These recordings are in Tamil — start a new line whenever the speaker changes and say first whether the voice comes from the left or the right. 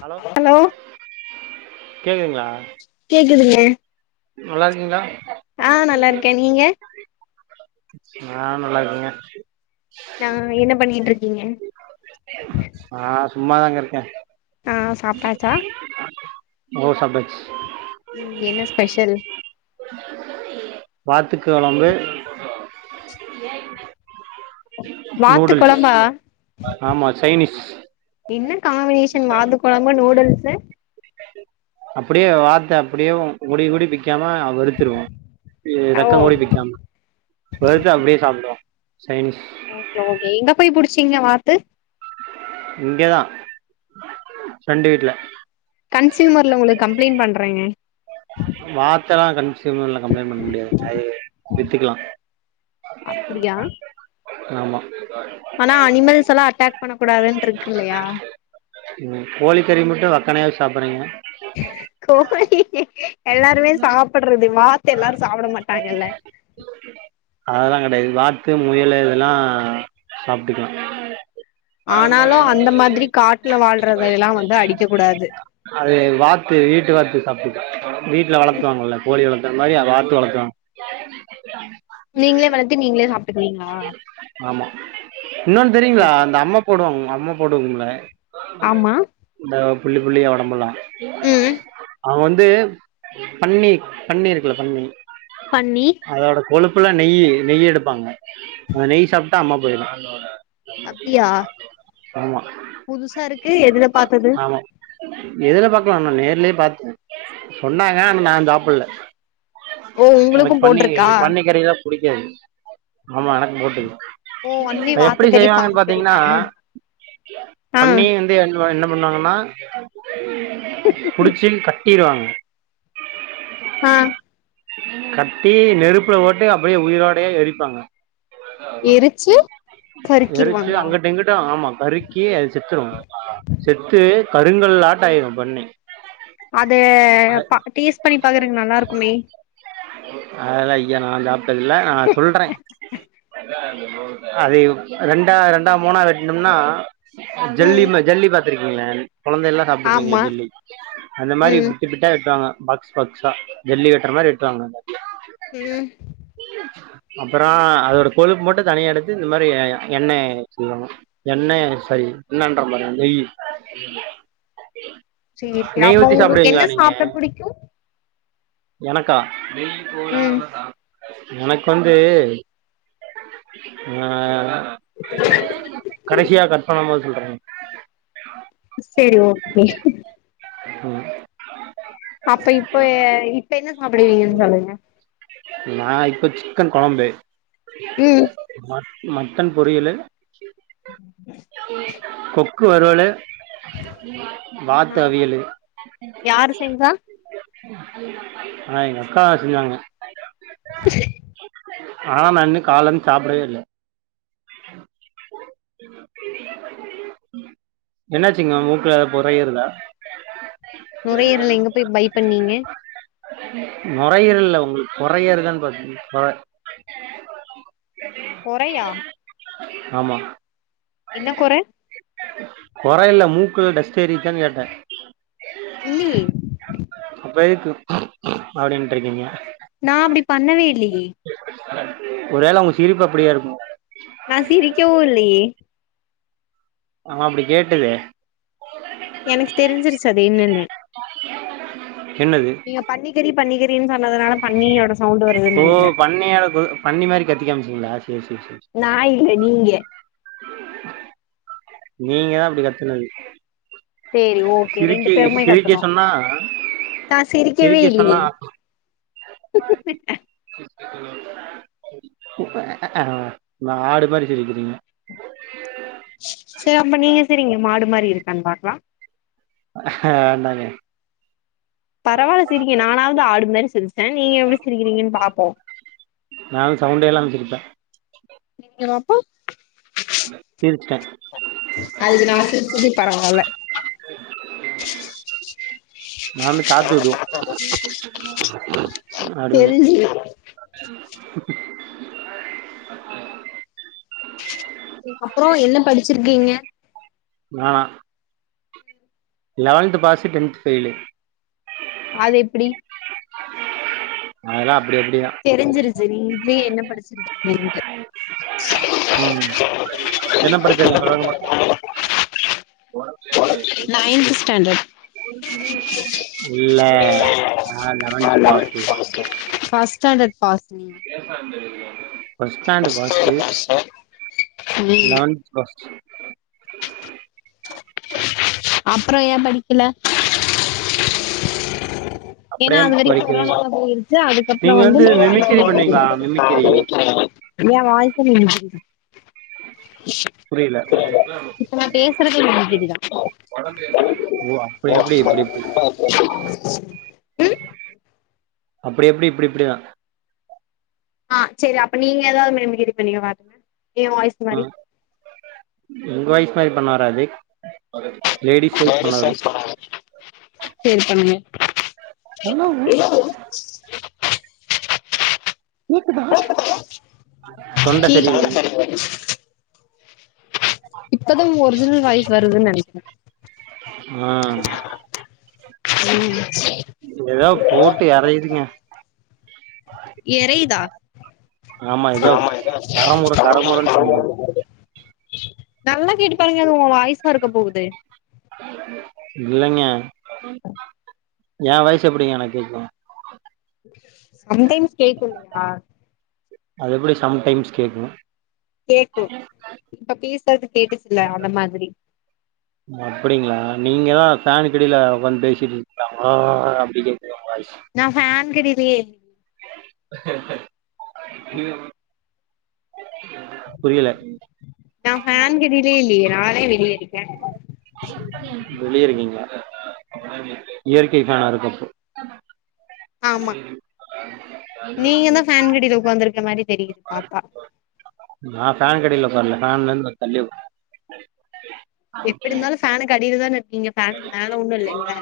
right: ஹலோ கேக்குதுங்ளா
left: கேக்குதுங்க
right: நல்லார்க்கீங்களா
left: ஆ நல்லா இருக்கே நீங்க
right: நா நல்லார்க்கேங்க
left: நா என்ன பண்ணிட்ருக்கீங்க
right: [unintelligible] ஆ சும்மாதாங்க இருக்க
left: ஆ சாப்ட்டாச்சா
right: [unintelligible] ஓ சாப்ட்டாச்
left: உம் என்ன ஸ்பெஷல்
right: வாத்துக்குழம்பு [unintelligible]
left: வாத்து
right: நூடுல்ஸ்
left: கொழம்பா
right: ஆமா சைனீஸ்
left: என்ன காம்பினேஷன் வாத்து கொழம்பு நூடுல்ஸ்சு
right: அப்டியே வாத்து அப்டியேவும் முடிகூடி பிக்காம வருத்துருவோ இ
left: ஓ
right: ரெக்க முடி பிக்காம வருத்து அப்டியே சாப்டுவோ சைன்னீஸ்
left: ஓகே ஓகே எங்க போய் புடிச்சீங்க வாத்து
right: இங்கதான் ஃபிரெண்டு வீட்ல
left: கன்சியூமர்ல ஒங்கள கம்ப்ளேண் பண்றங்க
right: வாத்தெல்லா கன்சியூமர்ல கம்ப்ளேண் பண்ண முடியாது அது வித்துக்கலா
left: அப்டியா
right: ஆமா
left: ஆனா அனிமல்ஸ்சலா அட்டாக் பண்ண கூடாதுன்ருக்கு இல்லையா
right: ம் கோழிகறி மட்டும் வக்கனையா வச்சு சாப்றீங்க
left: கோழி எல்லாருமே சாப்ட்றது வாத்து எல்லாரும் சாப்ட மாட்டாங்கல்ல
right: அதெல்லா கெடையாது வாத்து முயல்லு இதெல்லா சாப்ட்டுக்கலாம்
left: ஆனாலும் அந்த மாதிரி காட்டுல வாழ்றதையல்லா வந்து அடிக்க கூடாது
right: அது வாத்து வீட்டு வாத்து சாப்ட்டு வீட்ல வளத்துவாங்கல்ல கோழி வளத்துற மாரி அ வாத்து வளத்துவாங் [unintelligible]
left: நீங்களே வளத்து நீங்களே சாப்ட்டுக்குவீங்களா
right: ஆமா இன்னொன்னு தெரியுங்களா
left: ஓகே
right: அந்த அம்ம போடுவாங்க அம்ம போடுவோம்ல
left: ஆமா
right: இந்த புள்ளி புள்ளியா ஒடம்புல்லா
left: ம்
right: அவன் வந்து பன்னி பன்னி இருக்குல்லா பன்னி
left: பன்னி
right: அதோட கொழுப்புல்லா நெய் நெய் எடுப்பாங்க அந்த நெய் சாப்ட்டா அம்ம போய்டும்
left: அப்டியா புதுசா இருக்கு எதுல பாத்தது
right: ஆமா எதுல பாக்கலாம் நா நேர்லயே பாத்தே கொன்னாங்க ஆனா நா ஜாப்பல்ல
left: ஓ உங்களுக்கு
right: எனக்கு பன்னி
left: போட்ருக்கா
right: பன்னிக்கறிலா புடிக்காது ஆமா எனக்கு போட்டுது
left: ஓ ஒன்லி
right: அத எப்டி
left: வாத்துக்கறி
right: செய்வாங்கன்னு
left: பாம்பு கறி
right: பாத்தீங்கன்னா
left: தானா ஆ
right: பன்னி [unintelligible] என் என்ன பண்ணுவாங்கன்னா புடிச்சி கட் டிறுவாங்க
left: ஆ
right: கட்டி நெருப்புல போட்டு அப்டியே உயிரோடையே எரிப்பாங்க
left: எரிச்சு
right: எரிச்சு
left: கருக்கிருவாங்களா
right: அங்குட்டு இங்குட்டு ஆமா கறிக் கி அது செத்துரும் செத்து கருங்கல் ஆட்டம் ஆயிரும் பன்னி
left: அத பா டேஸ்ட் பண்ணி பாக்கறதுக்கு நல்லா இருக்குமே
right: அதெல்லா ஐய்ய நா சாப்ட்டது இல்ல நா சொல்றே அது ரெண்டா ரெண்டா மூணா வெட்னும்னா ஜெல்லி
left: ம்
right: ம ஜெல்லி பாத்துருக்கீங்களா கொழந்தை எல்லா சாப்ட்ருபீங்ள
left: ஆமா
right: ஜெல்லி அந்த மாரி
left: ம்
right: பிட்டு பிட் ட்டா வெட்டுவாங்க பாக்ஸ் பாக்ஸா ஜெல்லி வெட்டுற மாரி வெட்டுவாங்க
left: ம்
right: அப்புறோ அதோட கொழுப்பு மட்டும் தனியா எடுத்து இந்த மாரி எண்ணெய் செய்வாங்க எண்ணெய் சை எண்ணென்ற பாரு நெய்யி
left: சேரி சேரி அப்ப உங்களுக்கு
right: சாப்டுவீங்களா
left: என்ன
right: நீங்க
left: சாப்பிட பிடிக்கு
right: எனக்கா
left: ம்
right: எனக்கு வந்து ஆ கடைசியா கட் பண்ணும் போது சொல்றே
left: சேரி ஓகே
right: ம்
left: அப்ப இப்ப இப்ப என்ன சாப்டுவீங்க சொல்லுங்க
right: நா இப்ப சிக்கன் கொழம்பு
left: ம்
right: ம மட்டன் பொரியலு
left: உம்
right: கொக்கு வருவலு
left: ஆ
right: வாத்து அவியலு
left: யாரு செஞ்சா
right: ஆனா எங்க அக்கா செஞ்சாங்க ஆனா நா இன்னு காலைல இருந்து சாப்டவே இல்ல என்னாச்சுங்க மூக்குல எதா பொற ஏருதா
left: நுரையீரல் எங்க போய் பை பண்ணீங்க
right: நுறையீரல் இல்ல உங்ளுக் பொறயேருதா பாத்த பொற
left: கொறையா
right: ஆமா
left: என்ன கொற
right: கொற இல்ல மூக்குள்ள டஸ்ட் ஏரிச்சான்னு கேட்டே
left: இல்லியே
right: அப்றோ எதுக்கு [unintelligible] அப்டின்ட்டு இருக்கீங்க
left: நா அப்டி பண்ணவே இல்லியே
right: ஒருவேள உங்க சிரிப்பு அப்டியா இருக்குமோ
left: நா சிரிக்கவு இல்லியே
right: ஆனா அப்டி கேட்டுதே
left: எனக்கு தெரிஞ்சிருச்சு அது என்னன்னு
right: என்னது
left: நீங்க பன்னிக்கறி பன்னிக்கறின்னு சொன்னதுனால பன்னியோட சவுண்டு வரு
right: ஓ பன்னி மாரி கத்த காமிச்சிங்ளா செரி செரி செரி
left: நா இல்ல நீங்க
right: நீங்க தா அப்டி கத்துனது
left: சேரி ஓ ஓகே ரெண்டு
right: சிரிக்க
left: பேருமே
right: சிரிக்க
left: கத்துணோ
right: சொன்னா
left: நா சிரிக்கவே
right: சிரிக்க
left: இல்லியே
right: சொன்னா ஆடு மாரி சிரிக்கிறீங்க
left: செரி அப்ப நீங்க சிரிங்க மாடு மாரி இருக்கான்னு பாக்லா
right: அ வேண்டாங்கே
left: பரவால சிரிங்க நானாவது ஆடு மாரி சிரிச்சே நீங்க எப்டி சிரிக்கிறீங்கன்னு பாப்போ
right: நானு சவுண்டே இல்லாம சிரிப்பே
left: சிரிங்க பாப்போ
right: சிரிச்சிட்டே
left: அதுக்கு நா சிரிச்சதே பரவால்ல
right: நாங்களு காத்து ஊதுவோ அப்டின்னு
left: தெரிஞ்சுக்கலா
right: ம்
left: அப்றோ என்ன படிச்சிருக்கீங்க
right: நானா லெவன்த்து பாசு டென்த் ஃபெயிலு
left: அது எப்டி
right: அதெல்லா அப்டி அப்டிதா
left: தெரிஞ்சிருச்சு நீ இதுலேயே என்ன படிச்சிருக்கேன்ட்டு
right: ம் என்ன படிச்சிருக்கே சொல்லுங்க பாக்கலா உனக்கும் என் தலையெழுத்து
left: ஸ்டாண்டட்
right: இல்ல நா லெவன்த் பாஸு
left: ஃபஸ்ட் ஸ்டாண்டட் பாஸுங்
right: பஸ்டாண்டு பாஸு
left: ஸ்டாண்டர்ட் பாஸா ம்
right: லெவன்த் பாஸ்
left: அப்பறோ ஏ படிக்கல ஏன்னா
right: அப்படியே
left: அது வெரிக்கு
right: படிக்கவே
left: கொரோனால போயிருச்சு அதுக்கப்புறோ
right: நீங்க
left: வந்து நீ
right: மிமிக்கிரி பண்ணுவீங்களா மிமிக்கிரி
left: [unintelligible] ஏ வாய்க்கு [unintelligible]
right: புரியில
left: இப்ப நா பேசுறதே நின்னுக்குதுதா
right: ஓ அப்ப எப்டி இப்புடி எப்டி
left: ம்
right: அப்டி எப்டி இப்டி இப்டிதா
left: ஆ சேரி அப்ப நீங்க எதாவ்து மிமிக்ரி பண்ணுங்க பாக்கலா எ வாய்ஸ்
right: அ
left: மாரி
right: உங்க வாய்ஸ் மாரி பண்ண வராது லேடிஸ் வாய்ஸ் பண்ண வரு
left: சாங்ஸ் பாடுங்க சேரி பண்ணுங்க
right: என்னது கேக்குதா தொண்ட செரியில்லங்க
left: [inaudible] இப்பதா உங்க ஒரிஜினல் வாய்ஸ் வருதுன் நெனைக்கிறே
right: ஆ
left: ம்
right: எதோ போட்டு எரையுதுங்க
left: எரையிதா ஆமா
right: கரமுர கரமுரன்னு சவுண்டு
left: [unintelligible] நல்லா கேட்டு பாருங்க அது உங்க வாய்சா இருக்க போகுது
right: இல்லைங்க ஏ வாய்ஸு எப்டிங்க எனக் கேக்கு
left: சம் டைம்ஸ் கேக்குல்லையா
right: அது எப்பிடி சம் டைம்ஸ் கேக்கு
left: கேக்கு இப்ப பேசுறது கேட்டுச்சுல்ல அந்த மாதிரி
right: அப்படிங்களா நீங்கதா ஃபேனுக்கடில உக்காந்து பேசிட்ருக்கிங்களா ஓன் ஓ ஓ அப்டி கேக்குது உங்க வாய்ஸ்
left: நா ஃபேன்கடிலியே இல்லி
right: புரியல
left: நா ஃபேன் கடிலேயே இல்லேயே நானே வெளிய இருக்கே
right: வெளிய இருக்கீங்ளா இயற்கை ஃபேனா இருக்கு அப்போ
left: ஆமா நீங்க தா ஃபேனுக்கடியில உக்காந்துருக்க மாரி தெரியுது பாத்தா
right: நா ஃபேனுக்கடில உக்கார்ல ஃபேன்லருந்து கொஞ்ச தள்ளி உக்
left: எப்படிந்தாலு ஃபேனுக்கு அடில தான இருக்கீங்க ஃபேனுக்கு மேல ஒன்னு இல்லைல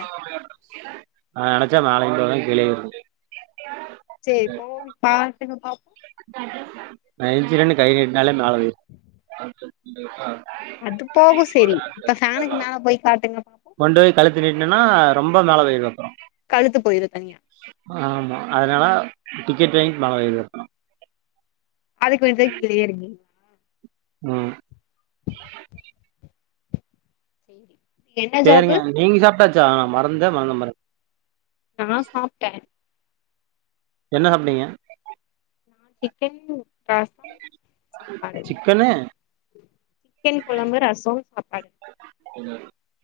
right: நா நெனச்சா மேலயு போவே கீழயு இருப்பே
left: செரி போய் காட்டுங்க பாப்போ
right: நா ஏன்ச்சி கை நீட்டுனால மேல போய்ரு
left: அது போகு செரி இப்ப ஃபேனுக்கு மேல போய் காட்டுங்க பாப்போ
right: கொண்டோய் கழுத்த நீட்னன்னா ரொம்ப மேல போயிருவே அப்பறோ
left: கழுத்து போயிரு தனியா
right: ஆ ஆமா அதனால டிக்கெட் வாயின் மேல போயிருவே
left: அதுக் கொஞ்சோ கீழயே இருங்க
right: அ
left: சேரி என்ன ஜாபு
right: சேரிங்க நீங்க சாப்ட்டாச்சா நா மறந்தே மறந்த பாருங்
left: நா சாப்ட்டே
right: என்ன சாப்டீங்க
left: நா சிக்கன் ரசம் சாப்பாடு
right: சிக்கனு
left: சிக்கன் கொழம்பு ரசோ சாப்பாடு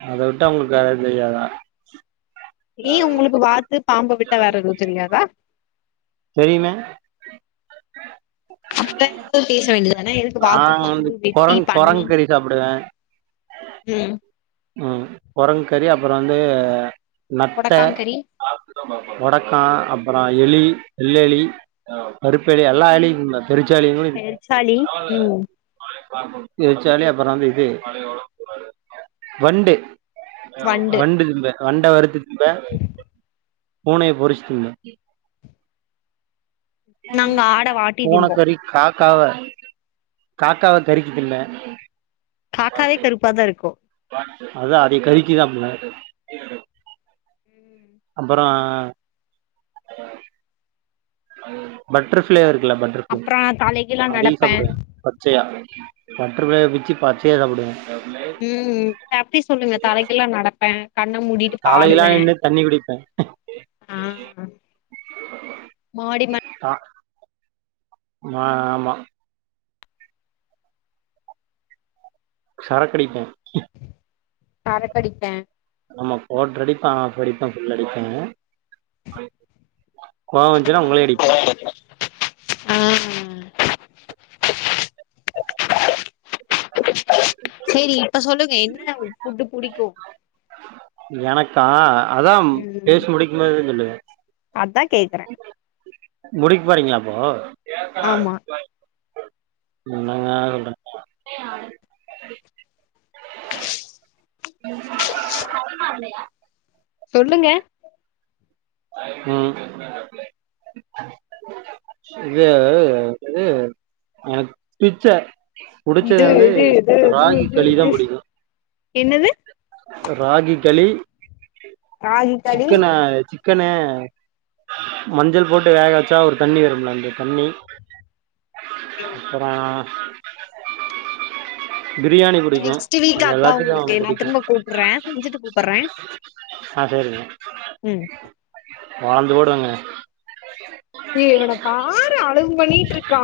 right: அத வுட்டா உங்குள்க் வேற எது தெரியாதா
left: ஏ உங்களுக்கு வாத்து பாம்ப விட்டா வேற எதுவு தெரியாதா
right: தெரியுமே
left: [inaudible] அப்ப ந்து பேச வேண்டி தானே எதுக்கு வாத்து
right: நாங்க வந்து
left: பாம்பு வெட்டி
right: கொரங்
left: பண்ணி
right: கொரங்கு கறி சாப்டுவே
left: ம்
right: ம் கொரங்கு கறி அப்பற வந்து நத்த
left: கொடக்காங்கறி
right: ஒடக்கா அப்புற எலி வெள்ளெலி கருப்பு எலி எல்லா எலியு ல பெருச்சாலிங் கூட இருக்கு
left: எச்சாளி ம்
right: பெருச்சாலி அப்புற வந்து இது வண்டு வண்டு இம்ல வண்ட வறுத்து திம்பேன் பூனய பொருச்சு திம்பே
left: நாங்க ஆட வாட்டி
right: பூன
left: திம்போ
right: கறி காக்காவ காக்காவ கறிக்கு திம்பே
left: காக்காவே கருப்பா தா இருக்கு
right: அதா அதய கருக்கி சாப்டுவே அப்பறோ ஹ [inaudible] பட்டர்ஃபிளை இருக்குல பட்டர்ஃபிளை
left: அப்றோ நா தலைகீழா
right: அதையு
left: நடப்பே
right: சாப்புடுவே பச்சையா பட்டர்ஃப்ளைய பிச்சு பச்சையா சாப்டுவே
left: ம் அப்டி சொல்லுங்க தலகீழா நடப்பே கண்ண மூடிட்டு
right: காலையிலா
left: பாடுவே
right: நின்னு தண்ணி குடிப்பே
left: ஆ மாடி ம
right: [unintelligible] ஆ ஆமா சரக்கடிப்பே
left: சரக்கடிப்பே
right: ஆமா குவாட்டரு அடிப்பே ஆஃப் அடிப்பே புல் அடிப்பே கோவோ வந்துச்சுன்னா உங்களே அடிப்பே
left: ஆ [inaudible]
right: [inaudible]
left: சேரி இப்ப சொல்லுங்க என்ன உ ஃபுட்டு் புடிக்கு
right: எனக்கா அதாம்
left: ம்
right: பேசி முடிக்கு போது தா சொல்லுவே
left: அதா கேக்குறே
right: முடிக் போறீங்களா அப்போ
left: ஆமா
right: என்னங்க சொல்றே [inaudible] டைம் ஆகலயா
left: சொல்லுங்க
right: ம் இது அ து எனக் பிச்ச புடிச்சது
left: இது
right: வந்து
left: இது இது இது
right: ராகி
left: இது
right: களி தா
left: இது
right: புடிக்கு
left: என்னது
right: ராகி களி
left: ராகி களி
right: சிக்கன இக்கன மஞ்சள் போட்டு வேக வச்சா ஒரு தண்ணி வரும்ல அந்த தண்ணி
left: ஓகே ஓகே
right: அப்பறோ பிரியாணி புடிக்கு அது எல்லாத்துக்கு புடிக்கு
left: றே செஞ்சுட்டு கூப்பற ம்
right: பொளந்து புடுவேங்க
left: ஏ இவன பாரு அலும் பண்ணிட்ருக்கா